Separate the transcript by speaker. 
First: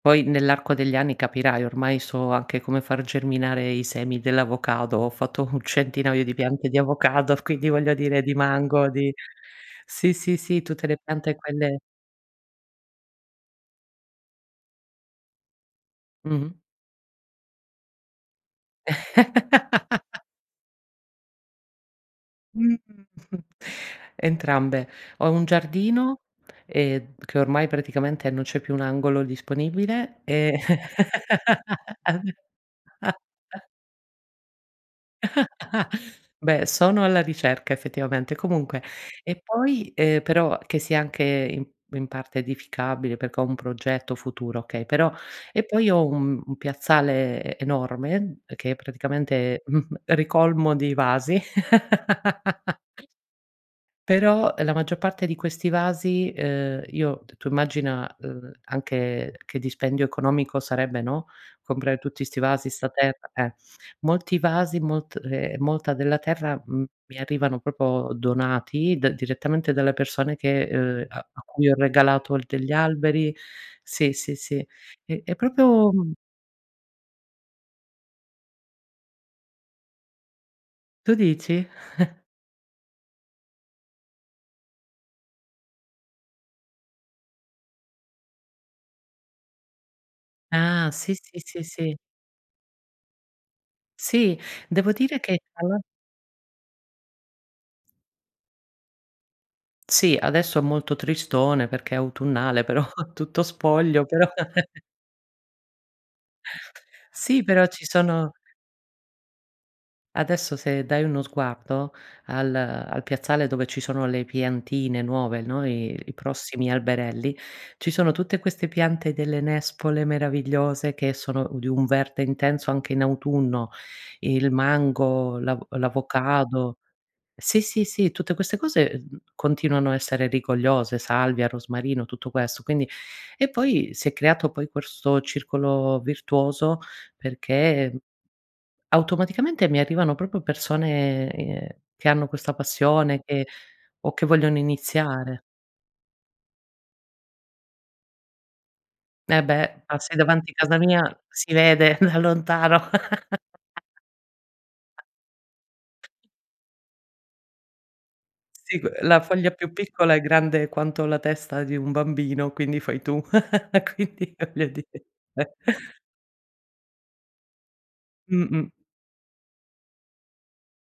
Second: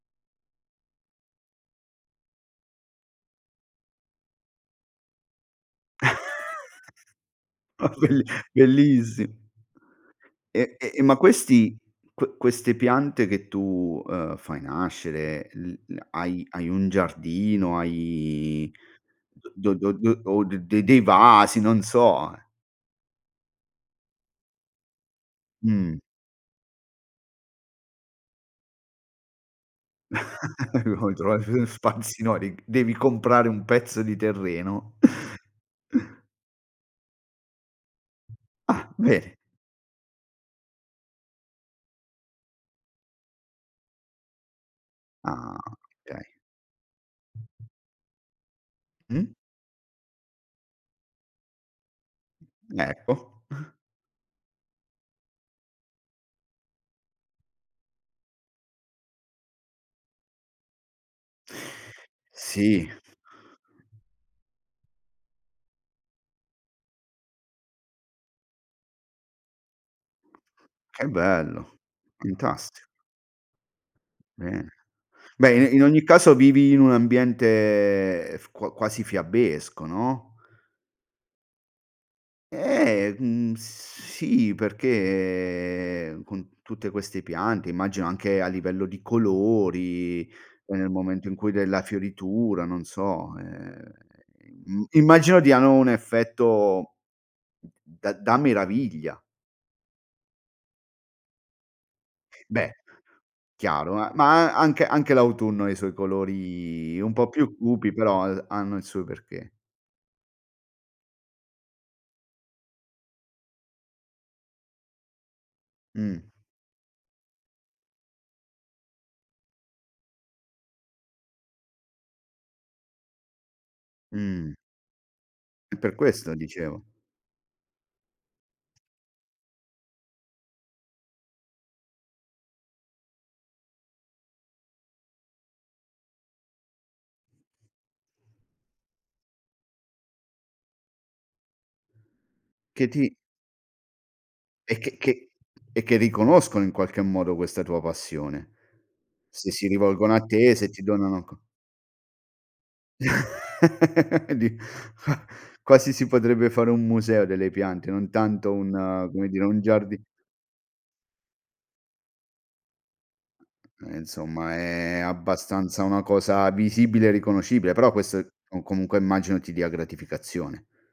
Speaker 1: Poi nell'arco degli anni capirai, ormai so anche come far germinare i semi dell'avocado. Ho fatto un centinaio di piante di avocado, quindi
Speaker 2: Ma
Speaker 1: voglio
Speaker 2: belli
Speaker 1: dire di mango, di
Speaker 2: bellissi
Speaker 1: sì, sì, sì,
Speaker 2: E
Speaker 1: tutte le
Speaker 2: e ma
Speaker 1: piante,
Speaker 2: questi
Speaker 1: quelle
Speaker 2: que queste piante che tu, uhm, fai nascere, il l hai
Speaker 1: Mh-mh.
Speaker 2: hai un giardino, hai do do do o de dei vasi, non so, eh?
Speaker 1: Mh-mh, entrambe. Ho un
Speaker 2: Mh.
Speaker 1: giardino e che ormai praticamente non c'è più un angolo disponibile, e
Speaker 2: [unintelligible] trovare dello spazio,
Speaker 1: [unintelligible]
Speaker 2: no, devi devi comprare un pezzo di terreno.
Speaker 1: Beh, sono alla ricerca effettivamente. Comunque
Speaker 2: Ah, bene.
Speaker 1: e poi, ehm- però che sia anche in in parte edificabile, perché ho un progetto futuro, okay- però
Speaker 2: Ah,
Speaker 1: e poi ho
Speaker 2: okay.
Speaker 1: un un piazzale e enorme che
Speaker 2: Mh.
Speaker 1: praticamente, mhmm, ricolmo di vasi
Speaker 2: Mh, ecco.
Speaker 1: Però, uhm, la maggior parte di questi vasi, uhm, io t tu immagina, ehm, anche che dispendio economico sarebbe, no, comprare tutti sti vasi,
Speaker 2: Sì.
Speaker 1: sta terra, eh. Molti vasi, molt ehm, molta della terra m mi arrivano proprio donati d direttamente dalle persone che uhm,
Speaker 2: Che
Speaker 1: a a cui ho
Speaker 2: bello.
Speaker 1: regalato degli
Speaker 2: Fantasti
Speaker 1: alberi. Sì, sì, sì,
Speaker 2: Bene.
Speaker 1: e e
Speaker 2: Beh i in
Speaker 1: proprio
Speaker 2: ogni caso vivi in un ambiente f qua quasi fiabesco, no?
Speaker 1: Tu dici?
Speaker 2: Eh, mhmm, sì, perché, ehm, con tutte queste piante immagino anche a livello di colori e nel
Speaker 1: Ah, sì,
Speaker 2: momento in
Speaker 1: sì,
Speaker 2: cui
Speaker 1: sì,
Speaker 2: della
Speaker 1: sì.
Speaker 2: fioritura, non so, ehm,
Speaker 1: Sì.
Speaker 2: im
Speaker 1: Devo dire
Speaker 2: immagino
Speaker 1: che
Speaker 2: diano
Speaker 1: alla
Speaker 2: un effetto d da- da meraviglia.
Speaker 1: Sì, adesso è molto tristone perché è autunnale,
Speaker 2: Beh,
Speaker 1: però tutto
Speaker 2: chiaro
Speaker 1: spoglio,
Speaker 2: eh;
Speaker 1: però.
Speaker 2: ma a anche anche l'autunno ha i suoi colori un po'
Speaker 1: Sì,
Speaker 2: più
Speaker 1: però ci
Speaker 2: cupi, però
Speaker 1: sono
Speaker 2: ha hanno il suo perché.
Speaker 1: Adesso se dai uno sguardo al al piazzale dove ci sono le piantine nuove, no, i i
Speaker 2: Mh.
Speaker 1: prossimi alberelli, ci sono tutte queste piante delle nespole meravigliose, che sono u di un verde intenso anche in autunno: il
Speaker 2: Mh.
Speaker 1: mango, l'avo
Speaker 2: Eh, per questo
Speaker 1: l'avocado.
Speaker 2: dicevo.
Speaker 1: Sì, sì, sì, tutte queste cose, uhm, continuano a essere rigogliose, salvia, rosmarino, tutto questo. Quindi e poi si è creato poi questo circolo virtuoso perché automaticamente mi arrivano proprio persone, ehm, che hanno questa
Speaker 2: Che ti
Speaker 1: passione che o che vogliono
Speaker 2: E che che
Speaker 1: iniziare.
Speaker 2: e che riconoscono in qualche modo questa tua passione.
Speaker 1: E
Speaker 2: Se si
Speaker 1: beh,
Speaker 2: rivolgono
Speaker 1: passi
Speaker 2: a
Speaker 1: davanti
Speaker 2: te, se
Speaker 1: casa
Speaker 2: ti
Speaker 1: mia
Speaker 2: donano co
Speaker 1: si vede da lontano.
Speaker 2: Di qua quasi si potrebbe fare un museo delle piante, non tanto
Speaker 1: Sì, c ehm,
Speaker 2: un
Speaker 1: la
Speaker 2: come dire,
Speaker 1: foglia
Speaker 2: un
Speaker 1: più
Speaker 2: giardi
Speaker 1: piccola è grande quanto la testa di un bambino, quindi fai tu,
Speaker 2: Eh,
Speaker 1: quindi
Speaker 2: insomma
Speaker 1: voglio
Speaker 2: è
Speaker 1: dire.
Speaker 2: abbastanza una cosa visibile e riconoscibile, però quest o
Speaker 1: Mh-mh.
Speaker 2: comunque immagino ti dia gratificazione.